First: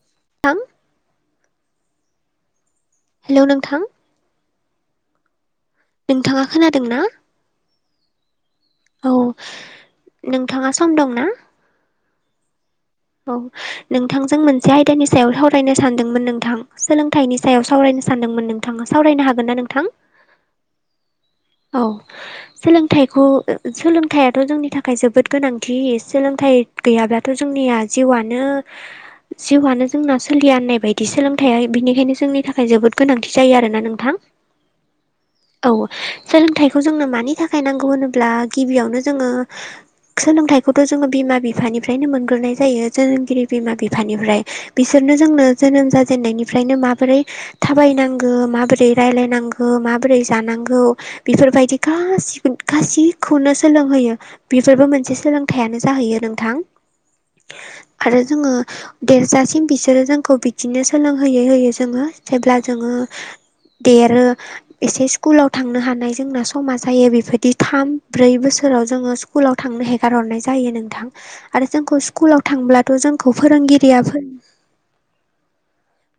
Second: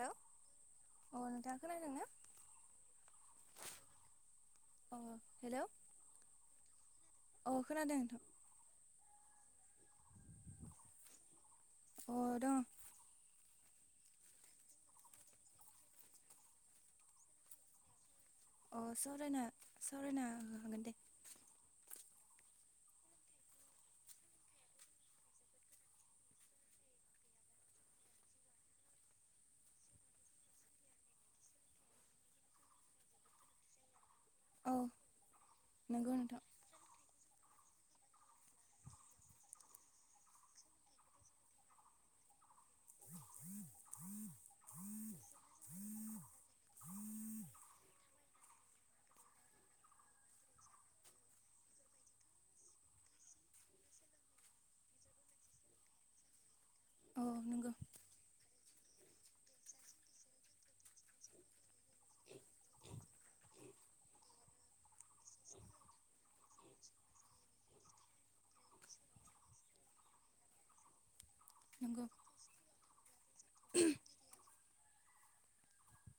औ थां। अ नोंथाङा खोनादों ना। हेल' नोंथां। अ हेल'। नोंथाङा खोनादों ना। अ खोनादों नोंथां। औ नोंथाङा सम दं ना। अ दं। औ। नोंथांजों मोनसे आयदानि सायाव सावरायनो सानदोंमोन नोंथां। सोलोंथाइनि सायाव सावरायनो सानदोंमोन नों अ' सावरायना सावरायना हागोन दे। औ सोलोंथाइखौ ओ ओ सोलोंथायाथ' जोंनि थाखाय जोबोद गोनांथि सोलोंथाइ गैयाब्लाथ' जोंनिया जिउआनो जिउआनो जोंना सोलिया होननाय बायदि सोलोंथाया बिनिखायनो जोंनि थाखाय जोबोद गोनांथि जायो आरोना नोंथां। औ औ नंगौ नोंथां थायखौ जोंनो मानि थाखाय नांगौ होनोब्ला गिबियावनो जोङो सोलोंथाइखौथ' जोङो बिमा बिफानिफ्रायनो मोनग्रोनाय जायो। जोनोमगिरि बिमा बिफानिफ्राय बिसोरनो जोंनो जोनोम जाजेननायनिफ्रायनो माबोरै थाबायनांगो माबोरै रायलायनांगो माबोरै जानांगौ बेफोरबायदि गासिगोन गासिखौनो सोलोंहोयो। बेफोरबो मोनसे सोलोंथाइयानो जाहैयो नोंथां औ नंगौ आरो जोङो देरजासिम बिसोरो जोंखौ बिदिनो सोलोंहोयै होयै जोङो जेब्ला जोङो देरो एसे स्कुलाव थांनो हानाय जोंना समा जायो बेफोरदि थाम ब्रै बोसोराव जोङो स्कुलाव थांनो हेगार हरनाय जायो नोंथां। आरो जोंखौ नंगौ स्कुलाव थांब्लाथ' जोंखौ फोरोंगिरिया फो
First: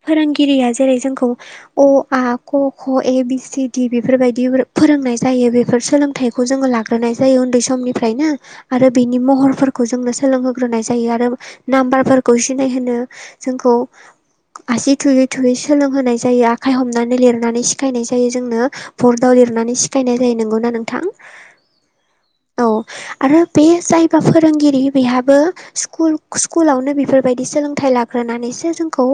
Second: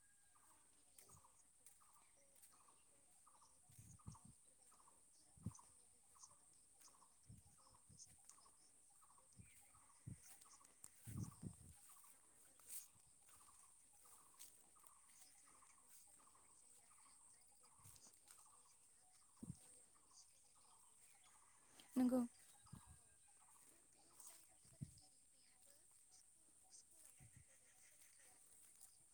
फोरोंगिरिया जेरै जोंखौ अ आ क ख ए बि सि डि बेफोरबायदि फोरोंनाय जायो। बेफोर सोलोंथाइखौ जोङो लाग्रोनाय जायो उन्दै समनिफ्रायनो आरो बेनि महरफोरखौ जोंनो सोलोंहोग्रोनाय जायो। आरो नाम्बारफोरखौ सिनायहोनो जोंखौ आसि थुयै थुयै सोलोंहोनाय जायो। आखाय हमनानै लिरनानै सिखायनाय जायो जोंनो। बरदाव लिरनानै सिखायनाय जायो नंगौ ना नोंथां? नंगौ। औ आरो बे जायबा फोरोंगिरि बेहाबो सिकुल सिकुलावनो बेफोरबायदि सोलोंथाइ लाग्रोनानैसो जोंखौ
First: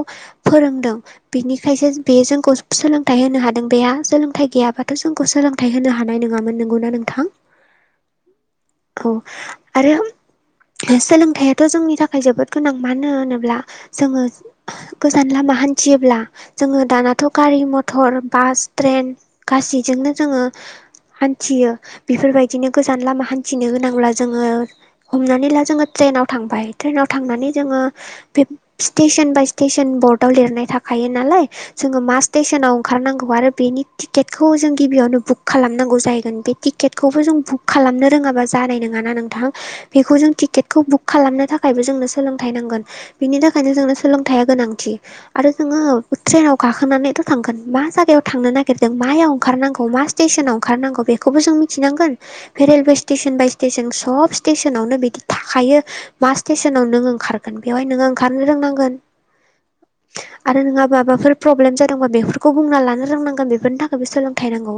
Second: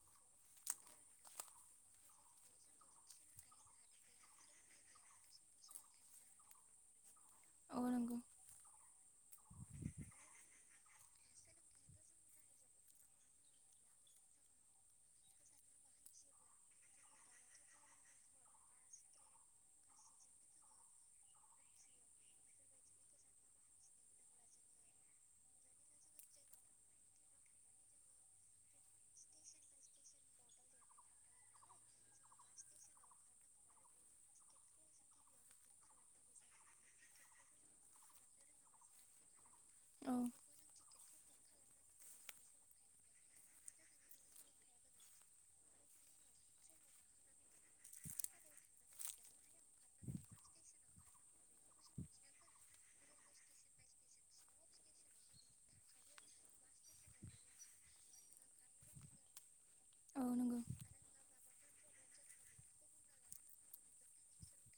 फोरोंदों बिनिखायसो बे जोंखौ सोलोंथाइ होनो हादों। बेहा सोलोंथाइ गैयाबाथ' जोंखौ सोलोंथाइ होनो हानाय नङामोन नंगौ ना नोंथां? औ नांगौ। औ आरो सोलोंथायाथ' जोंनि थाखाय जोबोद गोनां। मानो होनोब्ला जोङो गोजान लामा हान्थियोब्ला जोङो दानाथ' गारि, मथर, बास, ट्रेन गासैजोंनो जोङो हान्थियो। बेफोरबायदिनो गोजान लामा हान्थिनो गोनांब्ला जोङो हमनानै ला जोङो ट्रेनाव थांबाय ट्रेनाव थांनानै जोङो बे सिटेसन बाय स्टेशन बर्डआव लिरनाय थाखायो नालाय जोङो मा सिटेसोनाव ओंखार नांगौ आरो बेनि टिकेट खौ जों गिबियावनो बुक खालामनांगौ जाहैगोन बे टिकेटखौबो जों बुक खालामनो रोङाबा जानाय नङाना नोंथाङा। औ बेखौ जों टिकेटखौ बुक खालामनो थाखायबो जोंनो सोलोंथाइ नांगोन। बिनि थाखायनो जोंनो सोलोंथाया गोनांथि। आरो जोङो ट्रेनाव गाखोनानैथ' थांगोन। मा जायगायाव थांनो नागिरदों मायाव ओंखार नांगौ मा स्टेसनाव ओंखारनांगौ बेखौबो जों मिनथि नांगोन। बे रेलवे स्टेसन बाय स्टेसन सब स्टेसनावनो बिदि थाखायो। मा स्टेसनाव नों ओंखारगोन बेवहाय नोङो ओंखारनो रोंनांगोन। औ नंगौ आरो नोंङा माबाफोर प्रब्लेम जादोंबा बेफोरखौ बुंना लानो रोंनांगोन बेफोरनि थाखायबो सोलों थाय नांगौ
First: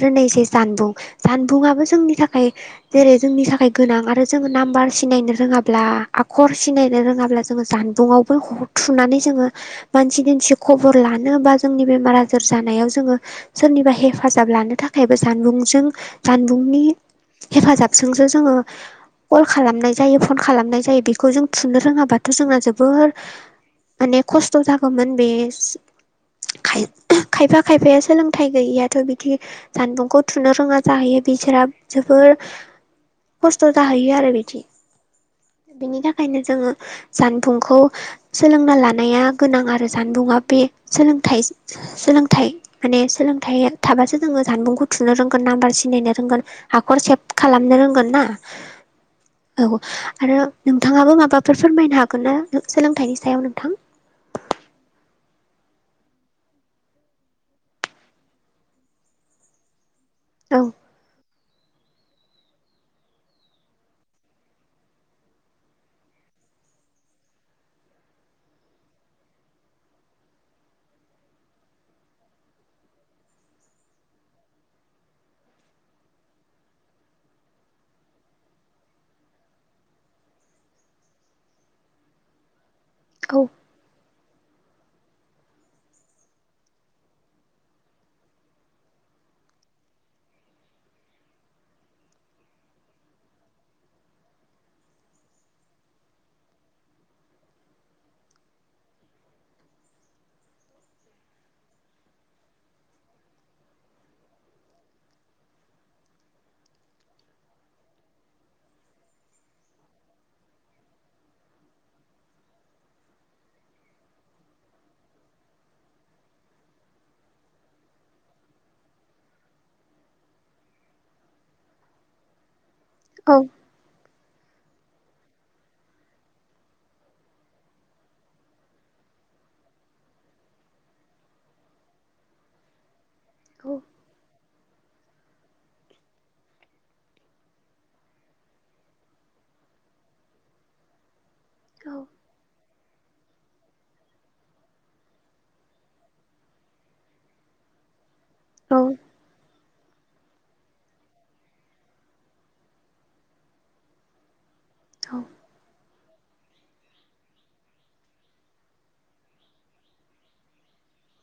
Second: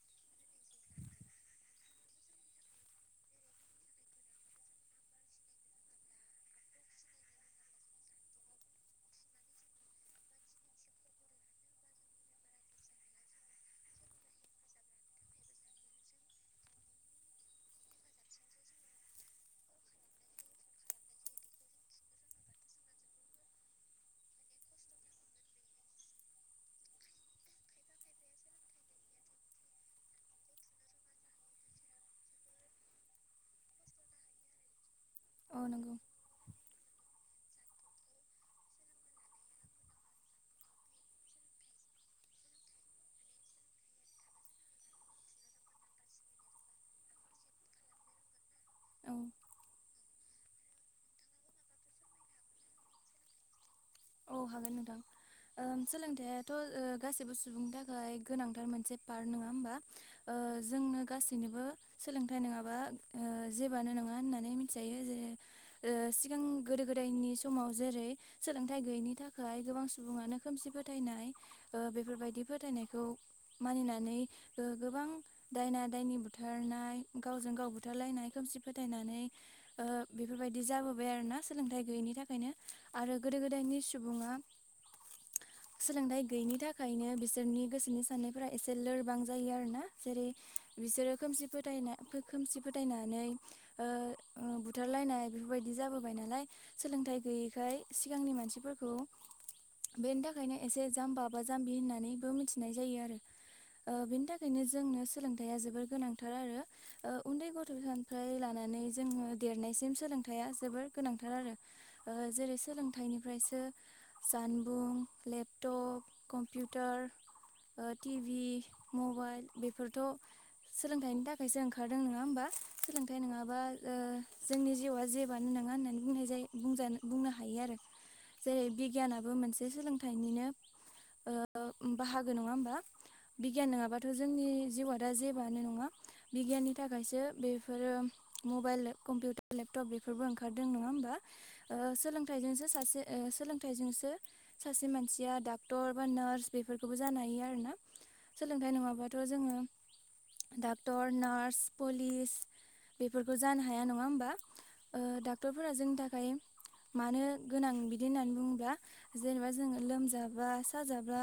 आरो नै जे जानबुं जानबुंआबो जोंनि थाखाय जेरै जोंनि थाखाय गोनां आरो जोङो नाम्बार सिनायनो रोङाब्ला आखर सिनायनो रोङाब्ला जोङो जान बुङावबो ह थुनानै जोङो मानसि दिमसि खबर लानो बा जोंनि बेमार आजार जानायाव जोङो सोरनिबा हेफाजाब लानो थाखायबो जानबुंजों जानबुंनि हेफाजाब जोंजो जोङो कल खालामनाय जायो, फन खालामनाय जायो। बेखौ जों थुनो रोङाबाथ' जोंना जोबोर माने खस्थ' जागौमोन बे खाय-खायफा खायफाया सोलोंथाइ गैयिया थ' बिदि जानबुंखौ थुनो रोङा जाहैयो बिसोरा जोबोर खस्थ' जाहैयो आरो बिदि औ नंगौ बेनि थाखायनो जोङो जानबुंखौ सोलोंना लानाया गोनां आरो जानबुंआ बे सोलोंथाइ सोलोंथाइ माने सोलोंथाइ थाबासो जोङो जानबुंखौ थुनो रोंगोन नाम्बार सिनायनो रोंगोन। हाखर सेब खालामनो रोंगोन ना? औ औ आरो नोंथाङाबो माबाफोर फोरमायनो हागोन ना? सोलोंथाइनि सायाव नोंथां। औ हागोन नोंथां। ओ सोलोंथायाथ' ओ गासैबो सुबुंनि थाखाय गोनांथार मोनसे पार्ट नङा होमबा? ओ औ जोंनो गास दिनैबो सोलोंथाइ नङाबा जेबोआनो नङा होननानै मिथिजायो जे सिगां गोदो गोदायनि समाव जेरै सोलों थाय गैयैनि थाखाय गोबां सुबुङानो खोमसि फोथायनाय बेफोरबायदि फोथायनायखौ मानिनानै गोबां दायना दायनि बुथारनाय गावजों गाव बुथारलायनाय खोमसि फोथायनानै अ बेफोरबायदि गोदो औ गोदायनि सुबुङा [inaudible] सोलोंथाइ गैयिनि थाखायनो बिसोरनि गोसोनि साननायफोरा एसे लोरबां जायो आरोना। जेरै बिसोरो खोमसि फ खोमसि फोदायनानै बुथारलायनाय बेफोरबायदि जाबोबाय नालाय सोलोंथाइ गैयैखाय सिगांनि मानसिफोरखौ बेनि थाखायनो एसे जाम्बा बा जाम्बि होननानैबो मिथिनाय जायो आरो। बेनि थाखायनो जोंनो सोलोंथाइया जोबोर गोनांथार आरो। उन्दै गथ'फ्राय लानानै जोङो देरनायसिम सोलोंथाइा जोबोर गोनांथार आरो। ओ जेरै सोलोंथाइनिफ्रायसो जानबुं लेपटप कम्पिउटार टिभि मबाइल बेफोरथ' सोलोंथाइनि थाखायसो ओंखारदों नङा होमबा? सोलोंथाइ औ नङाबा जोंनि जिउआ जेबोआानो नङा होननानै बुंनाय जायोज बुंनो ह हायो आरो जेरै बिगियानाबो मोनसे सोलोंथाइनिनो बाहागो नङा होमबा? बिगियान नङाबाथ' जोंनि जिउआ दा जेबानो नङा बिगियाननि थाखायसो बेफोरो मबाइल कम्पिउटार लेपटप बेफोरबो ओंखारदों नङा होमबा? सोलोंथाइजोंसो सासे सोलोंथाइजोंसो सासे मानसिया डाक्टर बा नार्स बेफोरखौबो जानो हायो आर ना? सोलोंथाइ औ नङाबाथ' जोङो डाक्टर नार्स पुलिस बेफोरखौ जानो हाया, नङा होमबा? डाक्टरफोरा जोंनि थाखाय मानो गोनां? बिदि होननानै बुङोब्ला जेनेबा जोङो लोमजाबा साजाब्ला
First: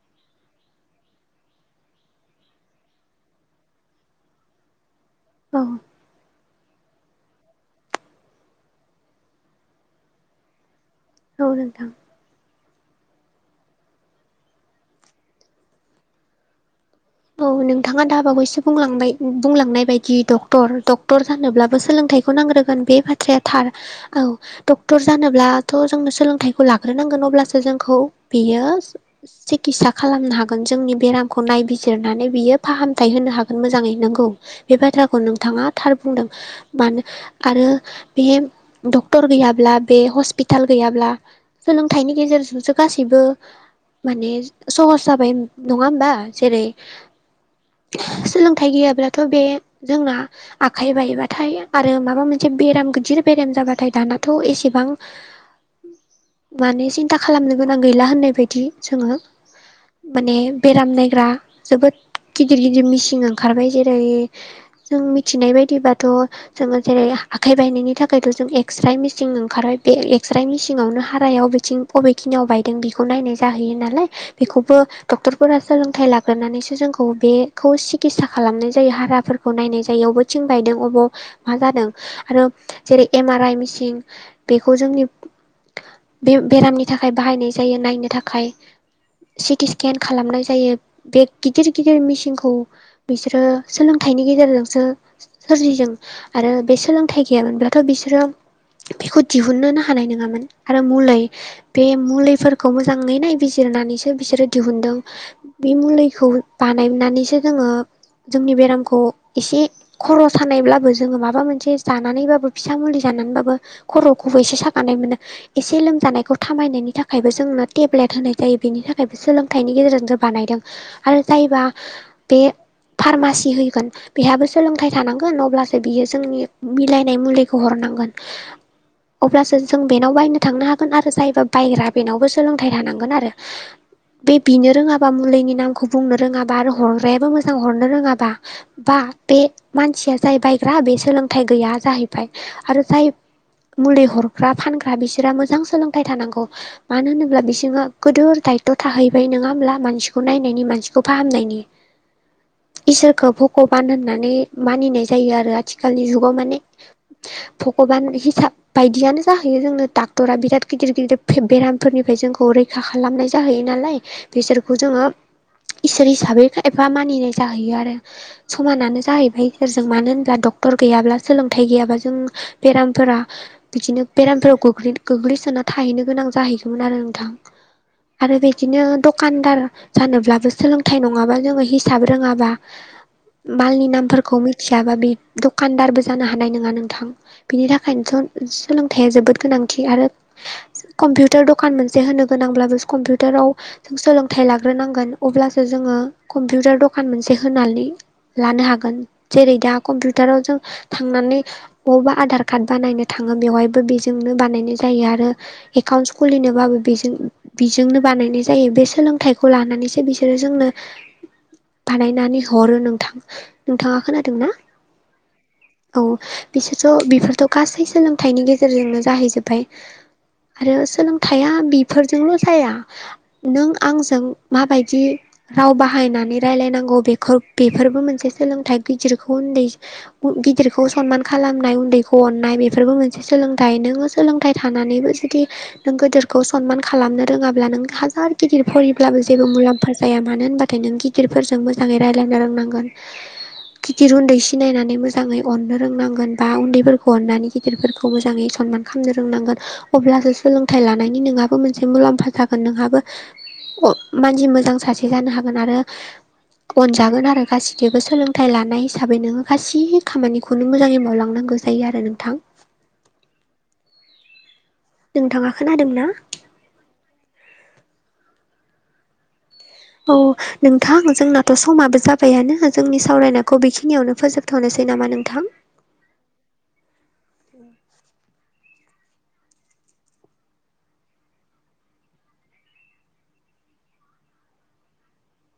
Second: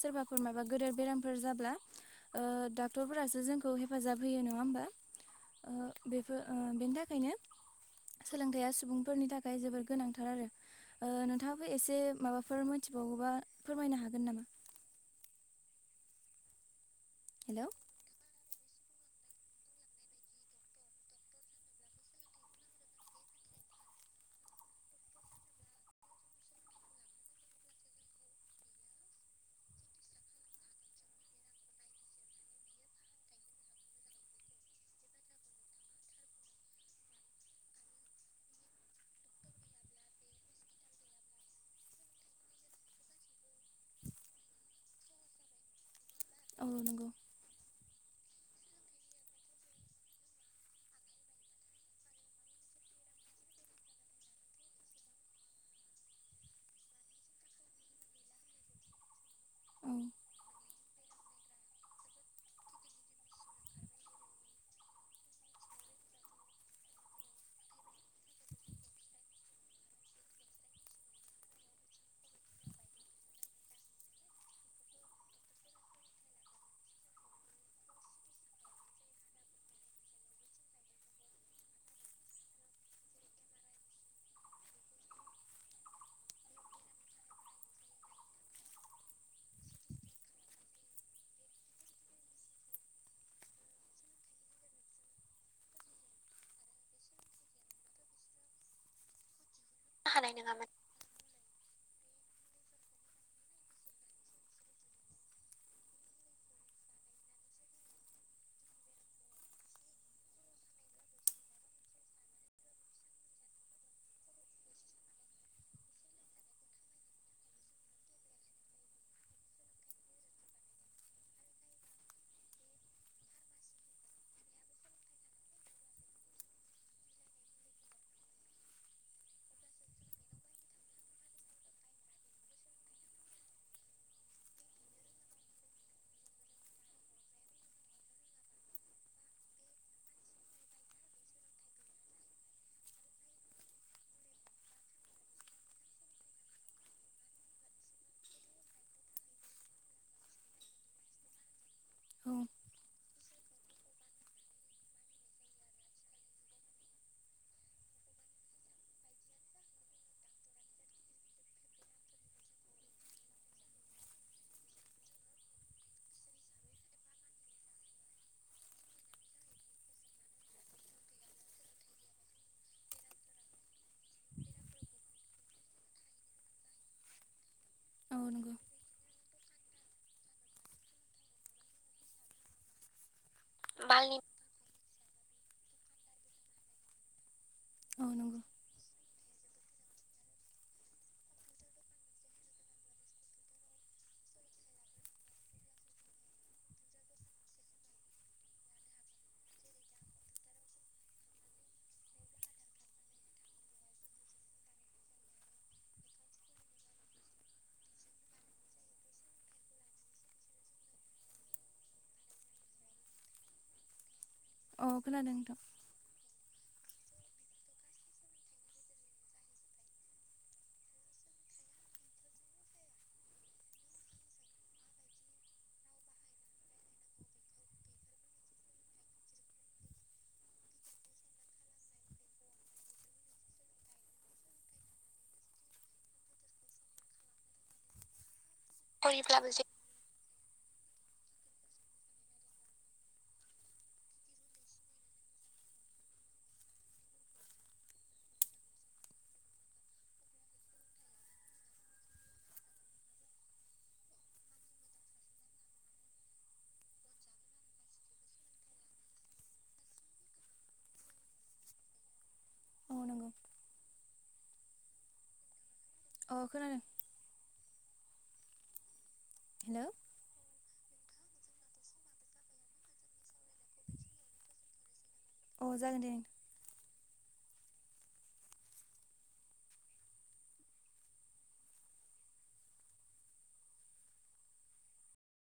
सोरबाफोर माबा गदेर बेरामफोर जाब्ला डाक्टरफोरासो जोंखौ हेफाजाब होयो नङा होमबा? औ बेफोर बेनि थाखायनो सोलोंथाइया सुबुंफोरनि थाखायल जोबोर गोनांथार आरो, औ नोंथाङाबो नोंथां एसे माबाफोर मोनथिबावोबा फोरमायनो हागोन नामा? औ हेलौ नोंथाङा दा बावैसो बुंलांबाय बुंलांनाय बायदि डक्टर औ डक्टर जानोब्लाथ' बियो सिकितसा खालाम बिजिरनानै बियो फाहामथाय होनो हागोन मोजाङै नोंगौ, बे बाथ्राखौ नोंथाङा थार बुंदों। मानो आरो बे डक्टर गैयाब्ला बे हस्पिटाल गैयाब्ला सोलोंथाइनि गेजेरजोंसो गासैबो माने सहस जाबाय, नङा होमबा? जेरै औ नंगौ सोलोंथाइ गैयाब्लाथ' बे जोंना आखाइ बायबाथाय आरो माबा मोनसे बेराम गिदिर बेराम जाबाथाय दानाथ' एसेबां माने सिन्था खालामनो गोनां गैला होननाय बायदि दि जोङो औ माने बेराम नायग्रा जोबोद गिदिर गिदिर मिसिं आव ओंखारबाय बेायथ' जों एक्सरे मेसिन ओंखारबाय बे एक्सरे मेसिनावनो हारायाव बेखौबो डक्टरफोरा सोलोंथाइ ला हगारनानैसो जोंखौ बेखौ सिकित्सा खालाम मा जादों आरो जेरै एम आर आइ मिसिन बेखौ जोंनि बे बेरामनि थाखाय बाहायनाय जायो नायनो थाखाय सिटि स्केन खालामनाय जायो बे गिदिर गिदिर मिसिनखौ बिसोरो सोलोंथाइनि गेजेरजोंसो सोरजिजों आरो बे सोलोंथाइ गैयामोनब्लाथ' बिसोरो बेखौ दिहुननो हानाय नङामोन आरो मुलै बे मुलिफोरखौ मोजाङै नायबिजिरनानैसो बिसोरो दिहुनदों। बे मुलिखौ बानायनानैसो जोङो जोंनि बेरामखौ एसे खर‌' सानायब्लाबो जोङो माबा मोनसे जानानैबाबो फिसा मुलि जानानैबाबो खर'खौबो एसे सागानाय मोनो। एसे लोमजानायखौ थामायनायनि थाखायबो जोंनो टेब्लेट होनाय जायो बेनि थाखायबो सोलोंथाइनि गेजेरजोंसो बानायदों आरो जायबा बे फार्मासि होगोन बेहाबो सोलोंथाइ थानांगोन अब्लासो बियो जोंनि मिलायनाय मुलिखौ हरनांगोन। [inaudible] अब्लासो जों बेनाव बायनो थांनो हागोन आरो जायबा बायग्रा बेनावबो सोलोंथाइ थानांगोन आरो बे बिनो रोङाबा मुलिनि नामखौ बुंनो रोङाबा आरो हरग्रायाबो मोजां हरनो रोङाबा बा बे मानसिया जाय बायग्रा बे सोलोंथाइ गैया जाहैबाय आरो जाय मुलि हरग्रा फानग्रा बिसोरा मोजां सोलोंथाइ थानांगौ। मानो होनोब्ला बिसोरनाव गोदोर दायथ‌' थाहैबाय। नङा होमब्ला? मानसिखौ नायनायनि मानसिखौ फाहामनायनि। औ इसोरखौ भगबान होननानै मानिनाय जायो आरो आथिखालनि जुगाव माने भगबान हिसाब बायदियानो जाहैयो जोंनो डाक्टरा बिराद गिदिर गिदिर बेरामफोरनिफ्राय जोंखौ रैखा खालामनाय जाहैयो नालाय। बिसोरखौ जोङो इसोर हिसाबै एफा मानिनाय जाहैयो आरो। समानानो जाहैबाय इसोरजों मानो होनब्ला डक्टर गैयाब्ला सोलोंथाइ गैयाबा जों बेेरामफोरा बिदिनो बेरामफोराव गोग्लै-गोग्लैसोना थाहैनो गोनां जाहैगौमोन आरो नोंथां। औ आरो नंगौ बिदिनो द खान्दार जानोब्लाबो सोलोंथाइ नङाबा जोङो हिसाब रोङाबा मालनि बालनि नामफोरखौ मिथियाबा बे दखानदारबो जानो हानाय नङा नोंथां। बिनि औ नंगौ थाखायनोथ' सोलोंथाइआ जोबोद गोनांथि आरो कम्पिउटार दखान मोनसे होनो गोनांब्लाबो कम्पिउटाराव जों सोलोंथाइ लाग्रोनांगोन अब्लासो जोङो कम्पिउटार द'खान मोनसे होनानै लानो हागोन। जेरै-दा कम्पिउटाराव जों थांनानै बबावबा आधार कार्ड बानायनो थाङो बेवहायबो बेजोंनो बानायनाय जायो आरो एकाउन्टस खुलिनोबाबो बेजों-बेजोंनो बानायनाय जायो। बे सोलोंथाइखौ लानानैसो बिसोरो जोंनो बानायनानै हरो नोंथां नोंथाङा खोनादों ना? अ खोनादों नोंथां। औ बिसोरथ बेफोरथ गासै सोलोंथाइनि गेजेरजोंनो जाहैजोब्बाय। आरो सोलोंथाइया बिफोरजोंल जाया। नों आंजों माबायदि राव बाहायनानै रायलायनांगौ बेखौ बेफोरबो मोनसे सोलोंथाइ गिदिरखौ उन्दै गिदिरखौ सनमान खालामनाय उन्दैखौ अननाय बेफोरबो मोनसे सोलोंथायाइ नों सोलोंथाइ थानानैबो जुदि नों गोदोरखौ सनमान खालामनो रोङाब्ला नों हाजार गिदिर फरिब्लाबो जेबो मुलाम्फा जाया मानो होनबाथाय नों गिदिरफोरजों मोजाङै रायजलायनो रोंनांगोन। गिदिर उन्दै सिनायनानै मोजाङै अननो रोंनांगोन बा उन्दैफोरखौ अननानै गिदिरफोरखौ मोजाङै सनमान खालामनो रोंनांगोन। अब्लासो सोलोंथाइ लानायनि नोंहाबो मोनसे मुलाम्फा जागोन नोंहाबो मानसि मोजां सासे जानो हागोन आरो अनजागोन आरो गाैजोंबो सोलोंथाइ लानाय हिसाबै नोङो गासै खामानिखौ हमनो मोजाङै मावलांनांगौ जायो आरो नोंथां। औ नोंगौ। नोंथाङा खोनादोंना? अ खोनादों। हेल' औ नोंथां जोंनाथ' समाबो जाबायानो जोंनि सावरायनायखौ बेखिनियावनो फोजोबथ'नोसै नामा नोंथां? अ जागोन दे।